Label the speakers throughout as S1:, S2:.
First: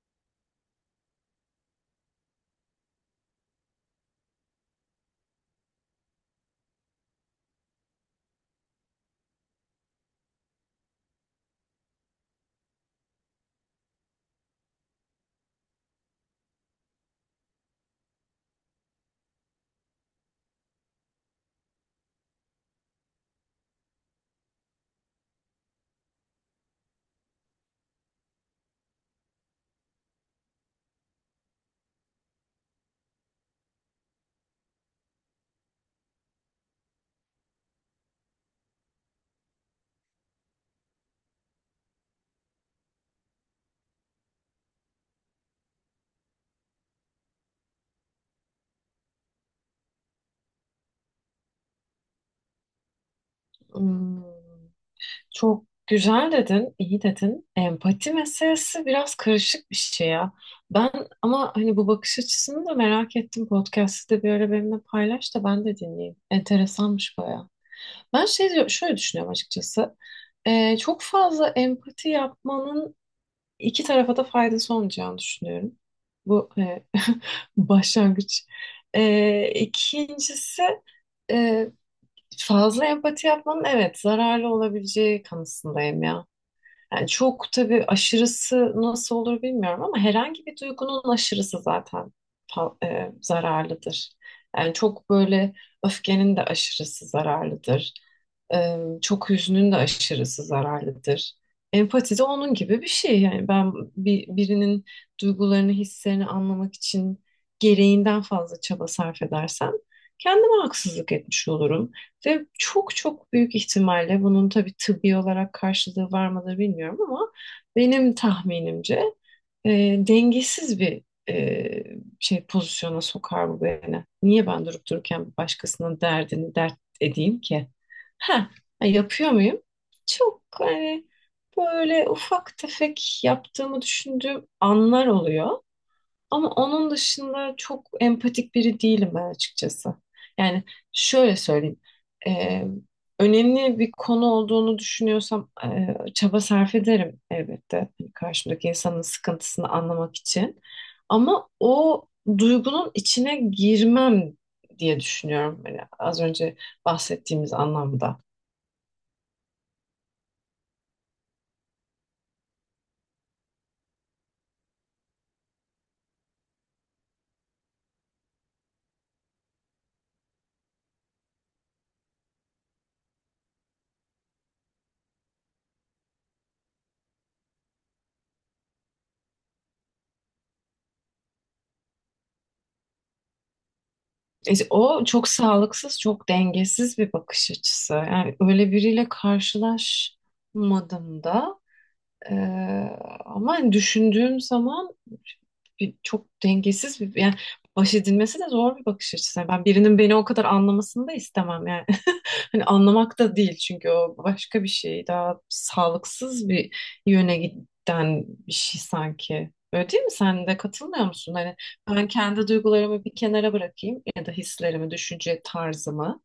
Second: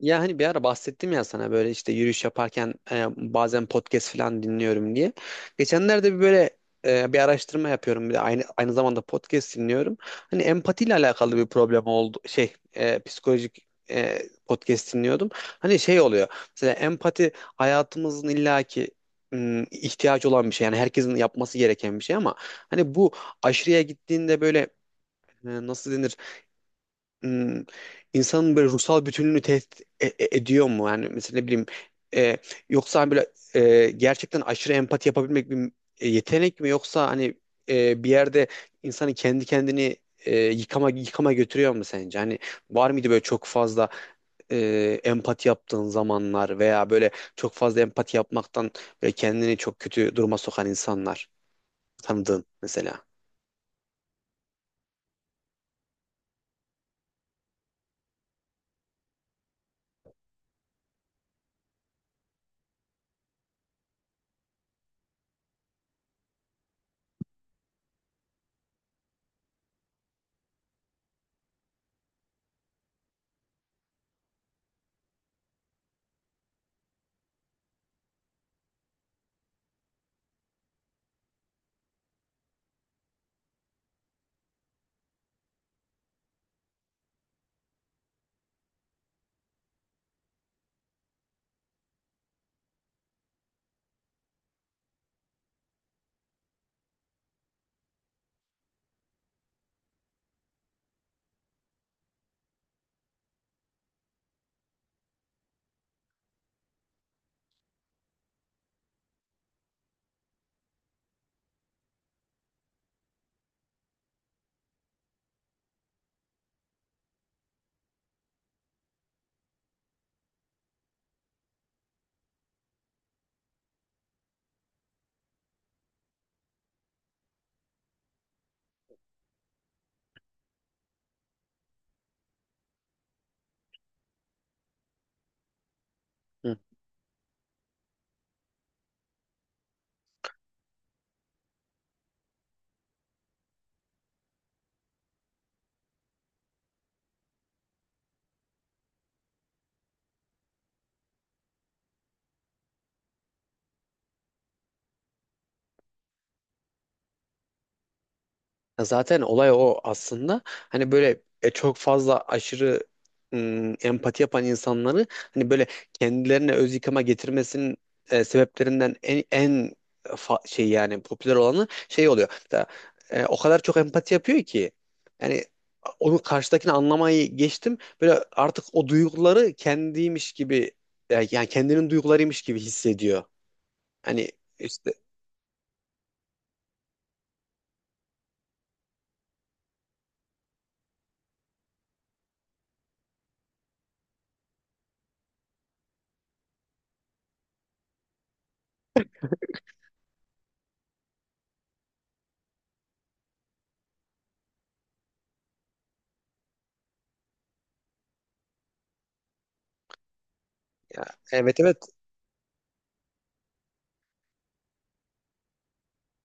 S1: Ya hani bir ara bahsettim ya sana böyle işte yürüyüş yaparken bazen podcast falan dinliyorum diye. Geçenlerde bir böyle bir araştırma yapıyorum bir de aynı zamanda podcast dinliyorum. Hani empatiyle alakalı bir problem oldu şey psikolojik podcast dinliyordum. Hani şey oluyor mesela empati hayatımızın illaki ihtiyaç olan bir şey, yani herkesin yapması gereken bir şey, ama hani bu aşırıya gittiğinde böyle nasıl denir, hmm, insanın böyle ruhsal bütünlüğünü tehdit ediyor mu? Yani mesela ne bileyim, e, yoksa hani böyle gerçekten aşırı empati yapabilmek bir yetenek mi, yoksa hani bir yerde insanı kendi kendini yıkama götürüyor mu sence? Hani var mıydı böyle çok fazla empati yaptığın zamanlar, veya böyle çok fazla empati yapmaktan böyle kendini çok kötü duruma sokan insanlar tanıdığın mesela?
S2: Hmm, çok güzel dedin, iyi dedin. Empati meselesi biraz karışık bir şey ya. Ben ama hani bu bakış açısını da merak ettim. Podcast'ı da bir ara benimle paylaş da ben de dinleyeyim. Enteresanmış bayağı. Ben şöyle düşünüyorum açıkçası. Çok fazla empati yapmanın iki tarafa da faydası olmayacağını düşünüyorum. Bu başlangıç. İkincisi fazla empati yapmanın evet zararlı olabileceği kanısındayım ya. Yani çok tabii aşırısı nasıl olur bilmiyorum ama herhangi bir duygunun aşırısı zaten zararlıdır. Yani çok böyle öfkenin de aşırısı zararlıdır. Çok hüznün de aşırısı zararlıdır. Empati de onun gibi bir şey. Yani ben birinin duygularını, hislerini anlamak için gereğinden fazla çaba sarf edersem kendime haksızlık etmiş olurum. Ve çok çok büyük ihtimalle bunun tabii tıbbi olarak karşılığı var mıdır bilmiyorum ama benim tahminimce e, dengesiz bir e, pozisyona sokar bu beni. Niye ben durup dururken başkasının derdini dert edeyim ki? Ha, yapıyor muyum? Çok hani böyle ufak tefek yaptığımı düşündüğüm anlar oluyor. Ama onun dışında çok empatik biri değilim ben açıkçası. Yani şöyle söyleyeyim. Ee, Önemli bir konu olduğunu düşünüyorsam çaba sarf ederim elbette. Hani karşımdaki insanın sıkıntısını anlamak için. Ama o duygunun içine girmem diye düşünüyorum. Hani az önce bahsettiğimiz anlamda.
S1: Ya zaten olay o aslında. Hani böyle çok fazla aşırı empati yapan insanları hani böyle kendilerine öz yıkıma getirmesinin sebeplerinden en şey, yani popüler olanı şey oluyor. Mesela, o kadar çok empati yapıyor ki yani onu, karşıdakini anlamayı geçtim. Böyle artık o duyguları kendiymiş gibi, yani kendinin duygularıymış gibi hissediyor. Hani
S2: E,
S1: işte,
S2: o çok sağlıksız, çok dengesiz bir bakış açısı. Yani öyle biriyle karşılaşmadım da. Ee, Ama hani düşündüğüm zaman çok dengesiz bir yani baş edilmesi de zor bir bakış açısı. Yani ben birinin beni o kadar anlamasını da istemem yani. Hani anlamak da değil çünkü o başka bir şey. Daha sağlıksız bir yöne giden bir şey sanki. Öyle değil mi? Sen de
S1: ya,
S2: katılmıyor musun? Hani
S1: evet, evet.
S2: ben kendi duygularımı bir kenara bırakayım ya da hislerimi, düşünce tarzımı.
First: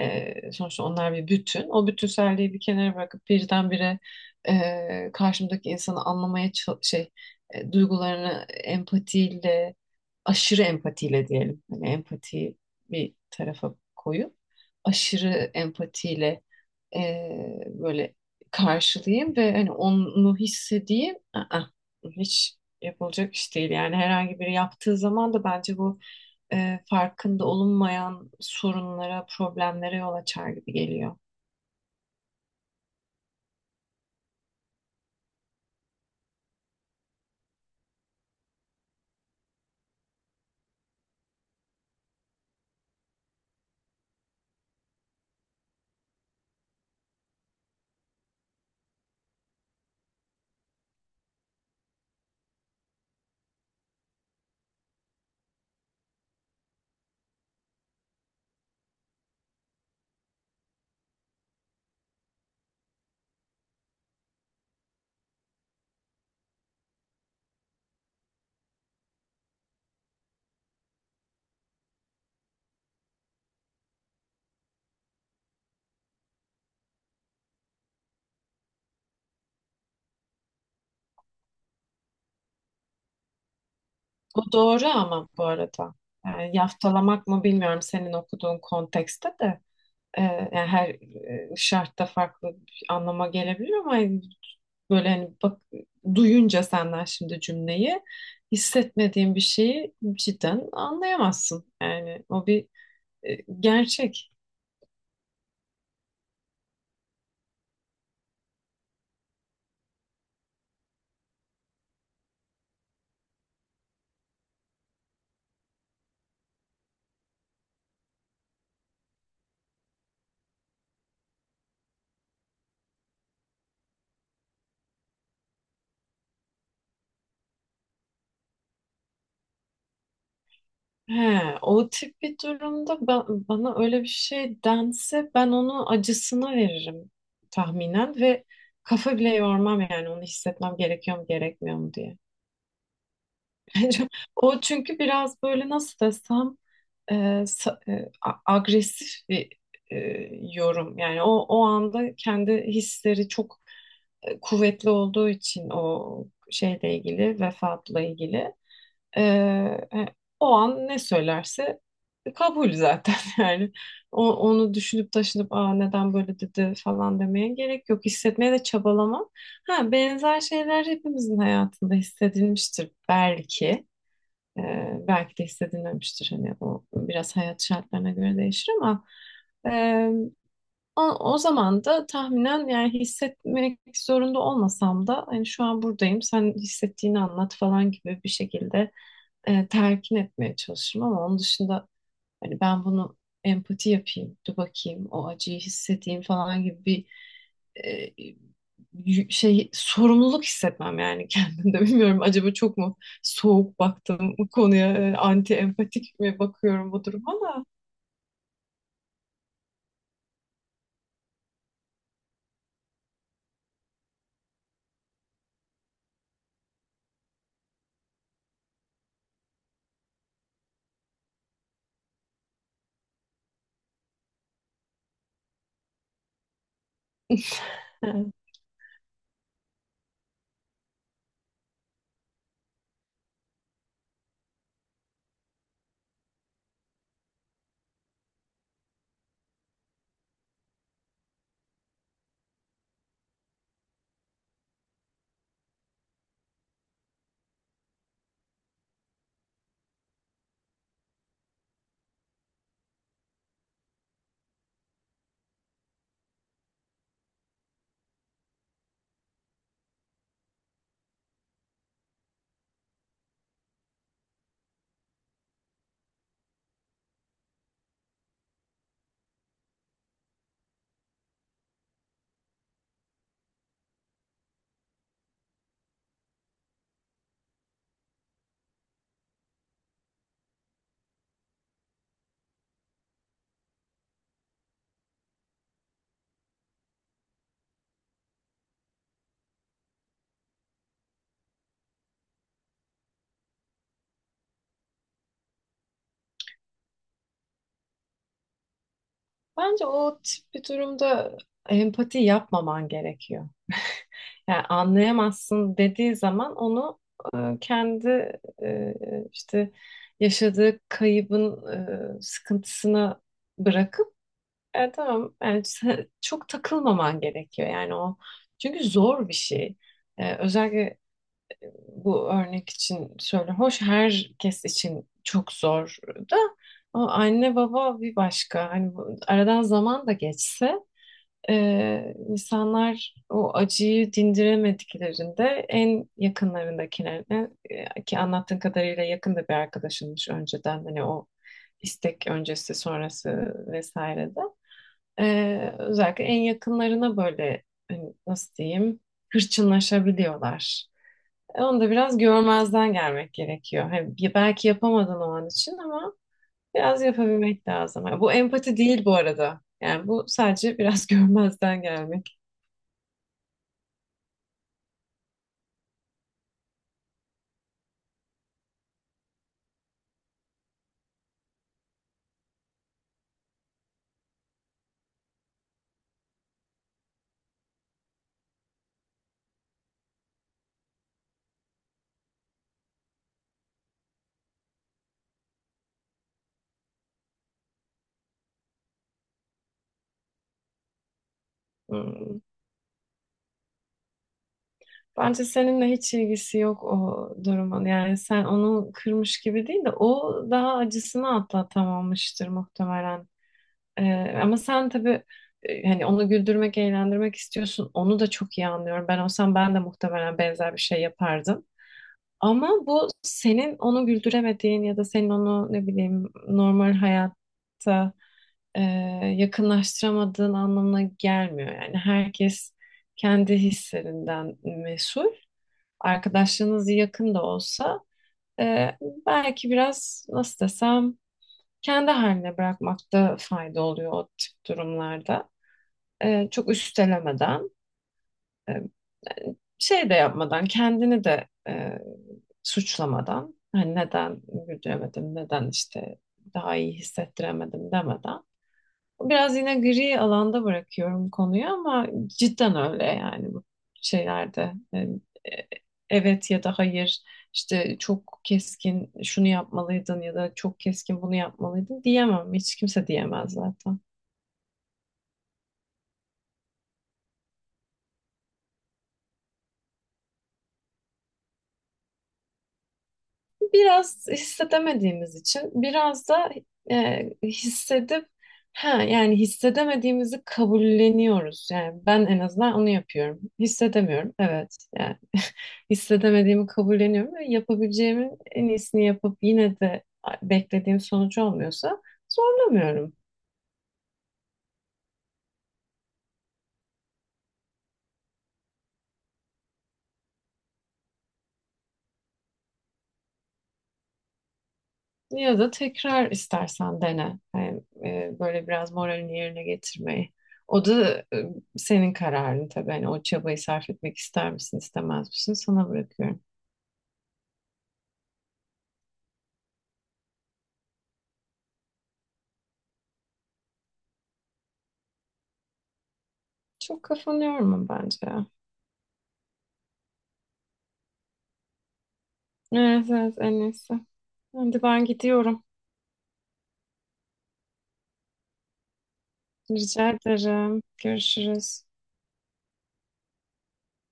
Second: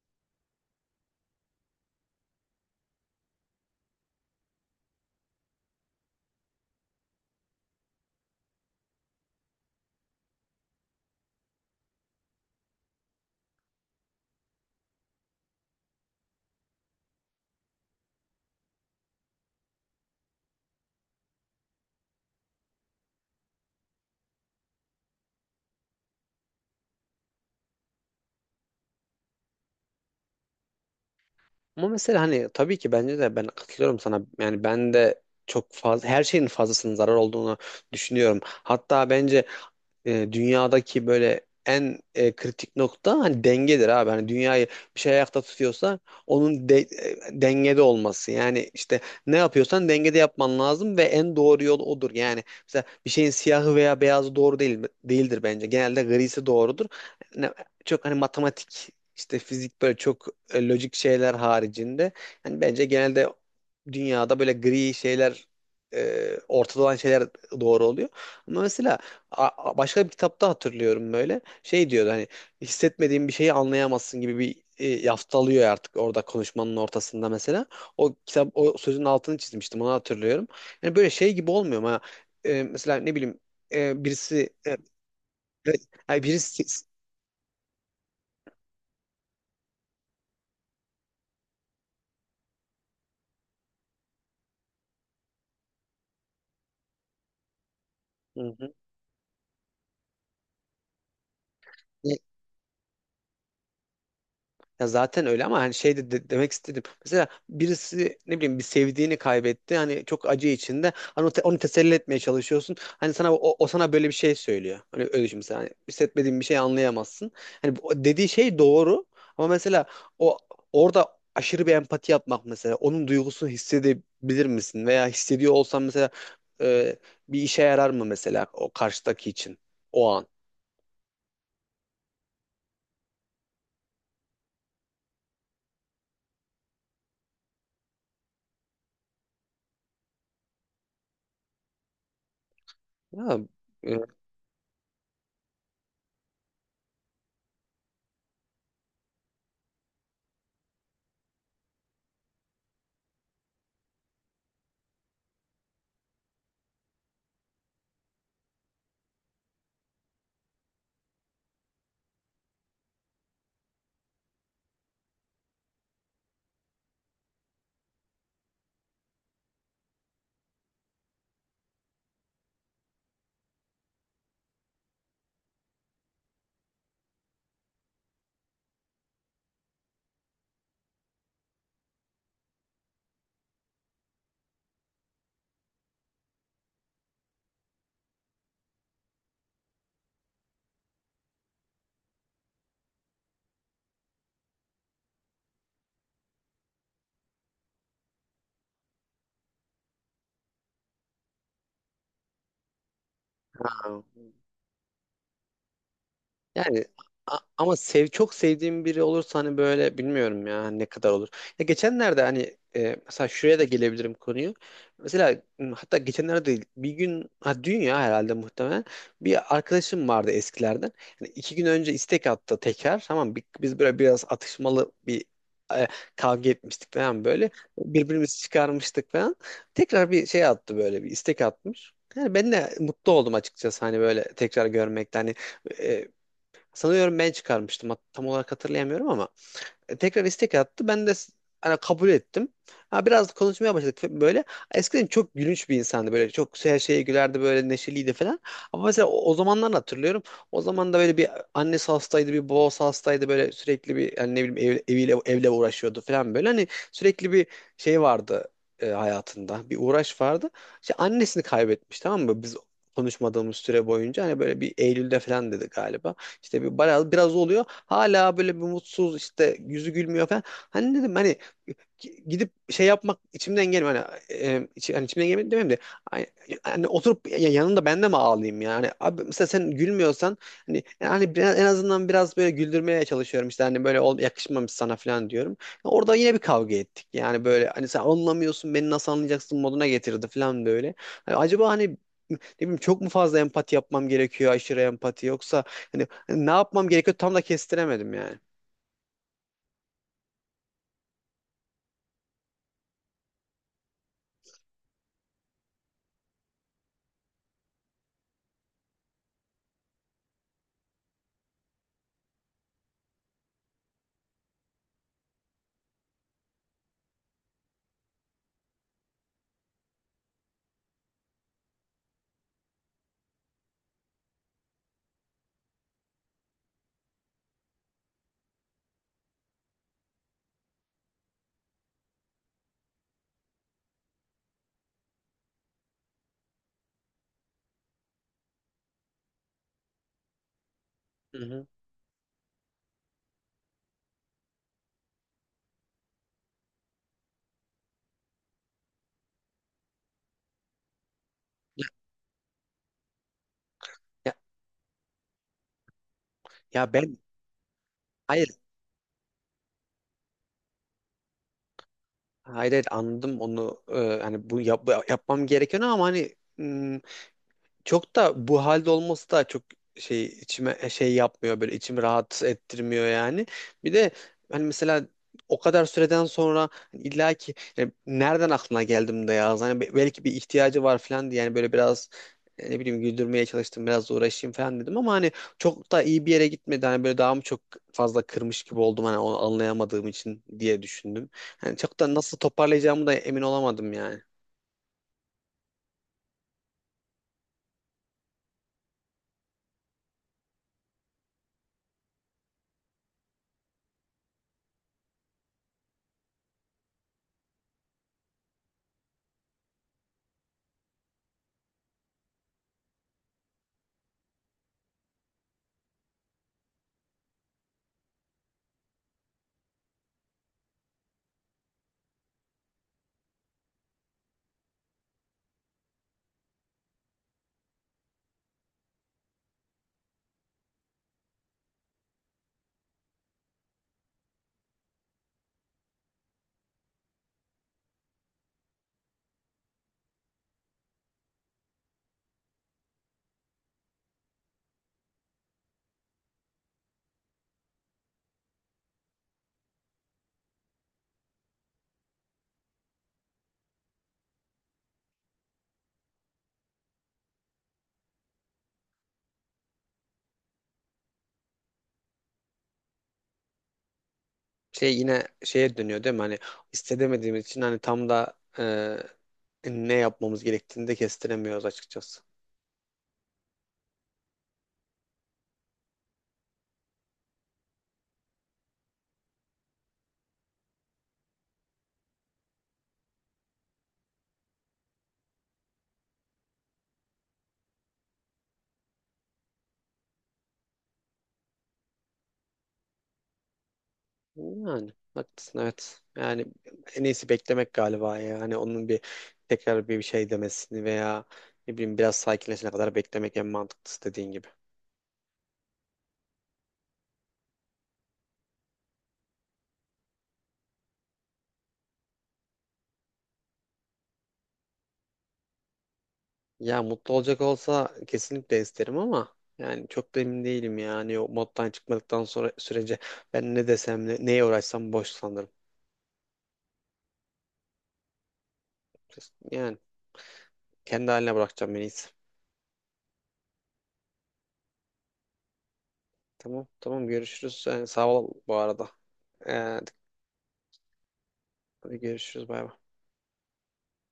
S2: Sonuçta onlar bir bütün. O bütünselliği bir kenara bırakıp birdenbire karşımdaki insanı anlamaya ça- şey duygularını empatiyle, aşırı empatiyle diyelim. Hani empatiyi bir tarafa koyup aşırı empatiyle böyle karşılayayım ve hani onu hissedeyim. Aa, hiç yapılacak iş değil. Yani herhangi biri yaptığı zaman da bence bu farkında olunmayan sorunlara, problemlere yol açar gibi geliyor.
S1: Ama mesela hani tabii ki bence de ben katılıyorum sana. Yani ben de çok fazla her şeyin fazlasının zarar olduğunu düşünüyorum. Hatta bence dünyadaki böyle en kritik nokta hani dengedir abi. Hani dünyayı bir şey ayakta tutuyorsa onun dengede olması. Yani işte ne yapıyorsan dengede yapman lazım, ve en doğru yol odur. Yani mesela bir şeyin siyahı veya beyazı doğru değil değildir bence. Genelde grisi doğrudur. Ne- Çok hani matematik, işte fizik, böyle çok lojik şeyler haricinde yani bence genelde dünyada böyle gri şeyler, ortada olan şeyler doğru oluyor. Ama mesela A- başka bir kitapta hatırlıyorum böyle. Şey diyordu hani hissetmediğin bir şeyi anlayamazsın gibi bir yaftalıyor artık orada konuşmanın ortasında mesela. O kitap, o sözün altını çizmiştim, onu hatırlıyorum. Yani böyle şey gibi olmuyor ama mesela ne bileyim, e, birisi
S2: Bu
S1: e, e,
S2: doğru ama bu arada.
S1: yani
S2: Yani
S1: birisi.
S2: yaftalamak mı bilmiyorum senin okuduğun kontekste de. Yani her şartta farklı bir anlama gelebilir ama yani böyle hani bak, duyunca senden şimdi cümleyi,
S1: Hı hı.
S2: hissetmediğin bir şeyi cidden anlayamazsın. Yani o bir gerçek.
S1: Ya zaten öyle ama hani şey, demek istedim. Mesela birisi ne bileyim bir sevdiğini kaybetti. Hani çok acı içinde. Hani onu teselli etmeye çalışıyorsun. Hani sana o sana böyle bir şey söylüyor. Hani öyle düşün mesela. Hani hissetmediğin bir şey anlayamazsın. Hani dediği şey doğru, ama mesela o orada aşırı bir empati yapmak, mesela onun duygusunu hissedebilir misin, veya hissediyor olsan mesela e, bir işe yarar mı mesela o karşıdaki için o an?
S2: He, o tip bir durumda bana öyle bir şey dense ben onu acısına veririm tahminen ve kafa bile yormam yani onu hissetmem gerekiyor mu gerekmiyor mu diye.
S1: Ya, e,
S2: Bence o çünkü biraz böyle nasıl desem, e, agresif bir e, yorum. Yani o o anda kendi hisleri çok kuvvetli olduğu için o şeyle ilgili, vefatla ilgili, e, e, o an ne söylerse kabul zaten yani. Onu düşünüp taşınıp aa, neden böyle dedi falan demeye gerek yok. Hissetmeye de çabalamam. Ha, benzer şeyler hepimizin hayatında hissedilmiştir belki. Belki de hissedilmemiştir hani o biraz hayat şartlarına göre değişir ama e, o zaman da tahminen yani hissetmek zorunda olmasam da hani şu an buradayım sen hissettiğini anlat falan gibi bir şekilde telkin etmeye çalışırım ama onun dışında hani ben bunu empati yapayım, dur bakayım o acıyı hissedeyim falan gibi bir e, sorumluluk hissetmem yani kendimde bilmiyorum acaba çok mu soğuk baktım bu konuya, anti empatik mi
S1: yani
S2: bakıyorum bu duruma da.
S1: ama çok sevdiğim biri olursa hani böyle bilmiyorum ya hani, ne kadar olur. Ya geçenlerde hani mesela şuraya da gelebilirim konuyu. Mesela hatta geçenlerde değil bir gün, ha dün ya herhalde muhtemelen, bir arkadaşım vardı eskilerden. Hani iki gün önce istek attı tekrar, tamam, biz böyle biraz atışmalı bir e, kavga etmiştik falan böyle. Birbirimizi çıkarmıştık falan. Tekrar bir şey attı, böyle bir istek atmış. Yani ben de mutlu oldum açıkçası hani böyle tekrar görmekten. Hani, e, sanıyorum ben çıkarmıştım. Tam olarak hatırlayamıyorum ama tekrar istek attı. Hani kabul ettim. Ha, biraz konuşmaya başladık böyle. Eskiden çok gülünç bir insandı böyle. Çok her şeye gülerdi, böyle neşeliydi falan. Ama mesela o zamanlar hatırlıyorum. O zaman da böyle bir annesi hastaydı, bir babası hastaydı, böyle sürekli bir yani ne bileyim, ev, eviyle evle uğraşıyordu falan böyle. Hani sürekli bir şey vardı hayatında. Bir uğraş vardı. İşte annesini kaybetmiş, tamam mı? Biz konuşmadığımız süre boyunca, hani böyle bir Eylül'de falan dedi galiba. İşte biraz, biraz oluyor. Hala böyle bir mutsuz, işte yüzü gülmüyor falan. Hani dedim hani gidip şey yapmak içimden gelmiyor. Hani, hani içimden gelmiyor demeyeyim de, ay- hani oturup yanında ben de mi ağlayayım yani? Abi mesela sen gülmüyorsan hani yani en azından biraz böyle güldürmeye çalışıyorum. İşte hani böyle yakışmamış sana falan diyorum. Orada yine bir kavga ettik. Yani böyle hani sen anlamıyorsun, beni nasıl anlayacaksın moduna getirdi falan böyle. Hani acaba hani ne bileyim, çok mu fazla empati yapmam gerekiyor, aşırı empati, yoksa hani ne yapmam gerekiyor tam da kestiremedim yani.
S2: Bence o tip bir durumda empati yapmaman gerekiyor. Yani anlayamazsın dediği zaman onu kendi işte yaşadığı kaybın sıkıntısına bırakıp. E, tamam. Yani çok takılmaman gerekiyor yani o. Çünkü zor bir şey. E, özellikle bu örnek için söyle. Hoş herkes için çok zor da, ama anne baba bir başka. Hani aradan zaman da geçse insanlar o acıyı dindiremediklerinde en yakınlarındakilerine, ki anlattığın kadarıyla yakında bir arkadaşınmış önceden, hani o
S1: Hı hı.
S2: istek öncesi sonrası vesaire de. Özellikle en yakınlarına böyle, hani nasıl diyeyim, hırçınlaşabiliyorlar. E, onu da biraz görmezden gelmek gerekiyor. Hani
S1: Ya,
S2: belki yapamadın o an için ama
S1: ya
S2: biraz
S1: ben,
S2: yapabilmek lazım. Ha, bu
S1: hayır,
S2: empati değil bu arada. Yani bu sadece biraz görmezden gelmek.
S1: hayır, hayır, anladım onu. Hani bu yapmam gerekiyor ama hani çok da bu halde olması da çok şey içime, şey yapmıyor, böyle içimi rahat ettirmiyor yani. Bir de hani mesela o kadar süreden sonra hani illa ki yani nereden aklına geldim de ya hani belki bir ihtiyacı var falan diye, yani böyle biraz ne bileyim güldürmeye çalıştım, biraz uğraşayım falan dedim ama hani çok da iyi bir yere gitmedi. Hani böyle daha mı çok fazla kırmış gibi oldum hani onu anlayamadığım için diye düşündüm. Hani çok da nasıl
S2: Hmm.
S1: toparlayacağımı da emin olamadım yani.
S2: Bence seninle hiç ilgisi yok o durumun. Yani sen onu kırmış gibi değil de o daha acısını atlatamamıştır muhtemelen. Ama sen tabii, hani onu güldürmek, eğlendirmek istiyorsun. Onu da çok iyi anlıyorum. Ben olsam ben de muhtemelen benzer bir şey yapardım. Ama bu senin onu güldüremediğin ya da senin onu ne bileyim normal hayatta e, yakınlaştıramadığın anlamına gelmiyor. Yani herkes kendi hislerinden mesul. Arkadaşlığınız yakın da olsa e, belki biraz nasıl desem kendi haline bırakmakta fayda oluyor o tip durumlarda. Çok üstelemeden, e, şey de yapmadan, kendini de suçlamadan, hani neden güldüremedim, neden işte daha iyi hissettiremedim demeden. Biraz yine gri alanda bırakıyorum konuyu ama cidden öyle yani bu şeylerde. Yani, e, evet ya da hayır işte çok keskin şunu yapmalıydın ya da çok keskin bunu yapmalıydın diyemem. Hiç kimse diyemez zaten.
S1: Şey, yine şeye dönüyor değil mi? Hani istedemediğimiz için hani tam da ne yapmamız gerektiğini de kestiremiyoruz açıkçası.
S2: Biraz hissedemediğimiz için biraz da hissedip ha yani hissedemediğimizi kabulleniyoruz. Yani ben en azından onu yapıyorum. Hissedemiyorum. Evet. Yani hissedemediğimi kabulleniyorum ve yapabileceğimin en iyisini yapıp yine de beklediğim sonucu olmuyorsa zorlamıyorum.
S1: Yani haklısın, evet. Yani en iyisi beklemek galiba ya. Hani onun bir tekrar bir şey demesini, veya ne bileyim biraz sakinleşene kadar beklemek en mantıklısı dediğin gibi.
S2: Ya da tekrar istersen dene. Yani, böyle biraz moralini yerine getirmeyi. O da senin kararın tabii. Hani o çabayı sarf etmek ister misin, istemez misin sana bırakıyorum.
S1: Ya mutlu olacak olsa kesinlikle isterim ama yani çok da emin değilim ya. Hani o moddan çıkmadıktan sonra sürece ben ne desem, neye uğraşsam boş sanırım.
S2: Çok kafanı yorma bence ya.
S1: Yani kendi haline bırakacağım en iyisi.
S2: Evet, evet en iyisi. Şimdi ben gidiyorum.
S1: Tamam, tamam, görüşürüz. Yani sağ ol bu arada. Ee,
S2: Rica ederim. Görüşürüz.
S1: görüşürüz, bay bay.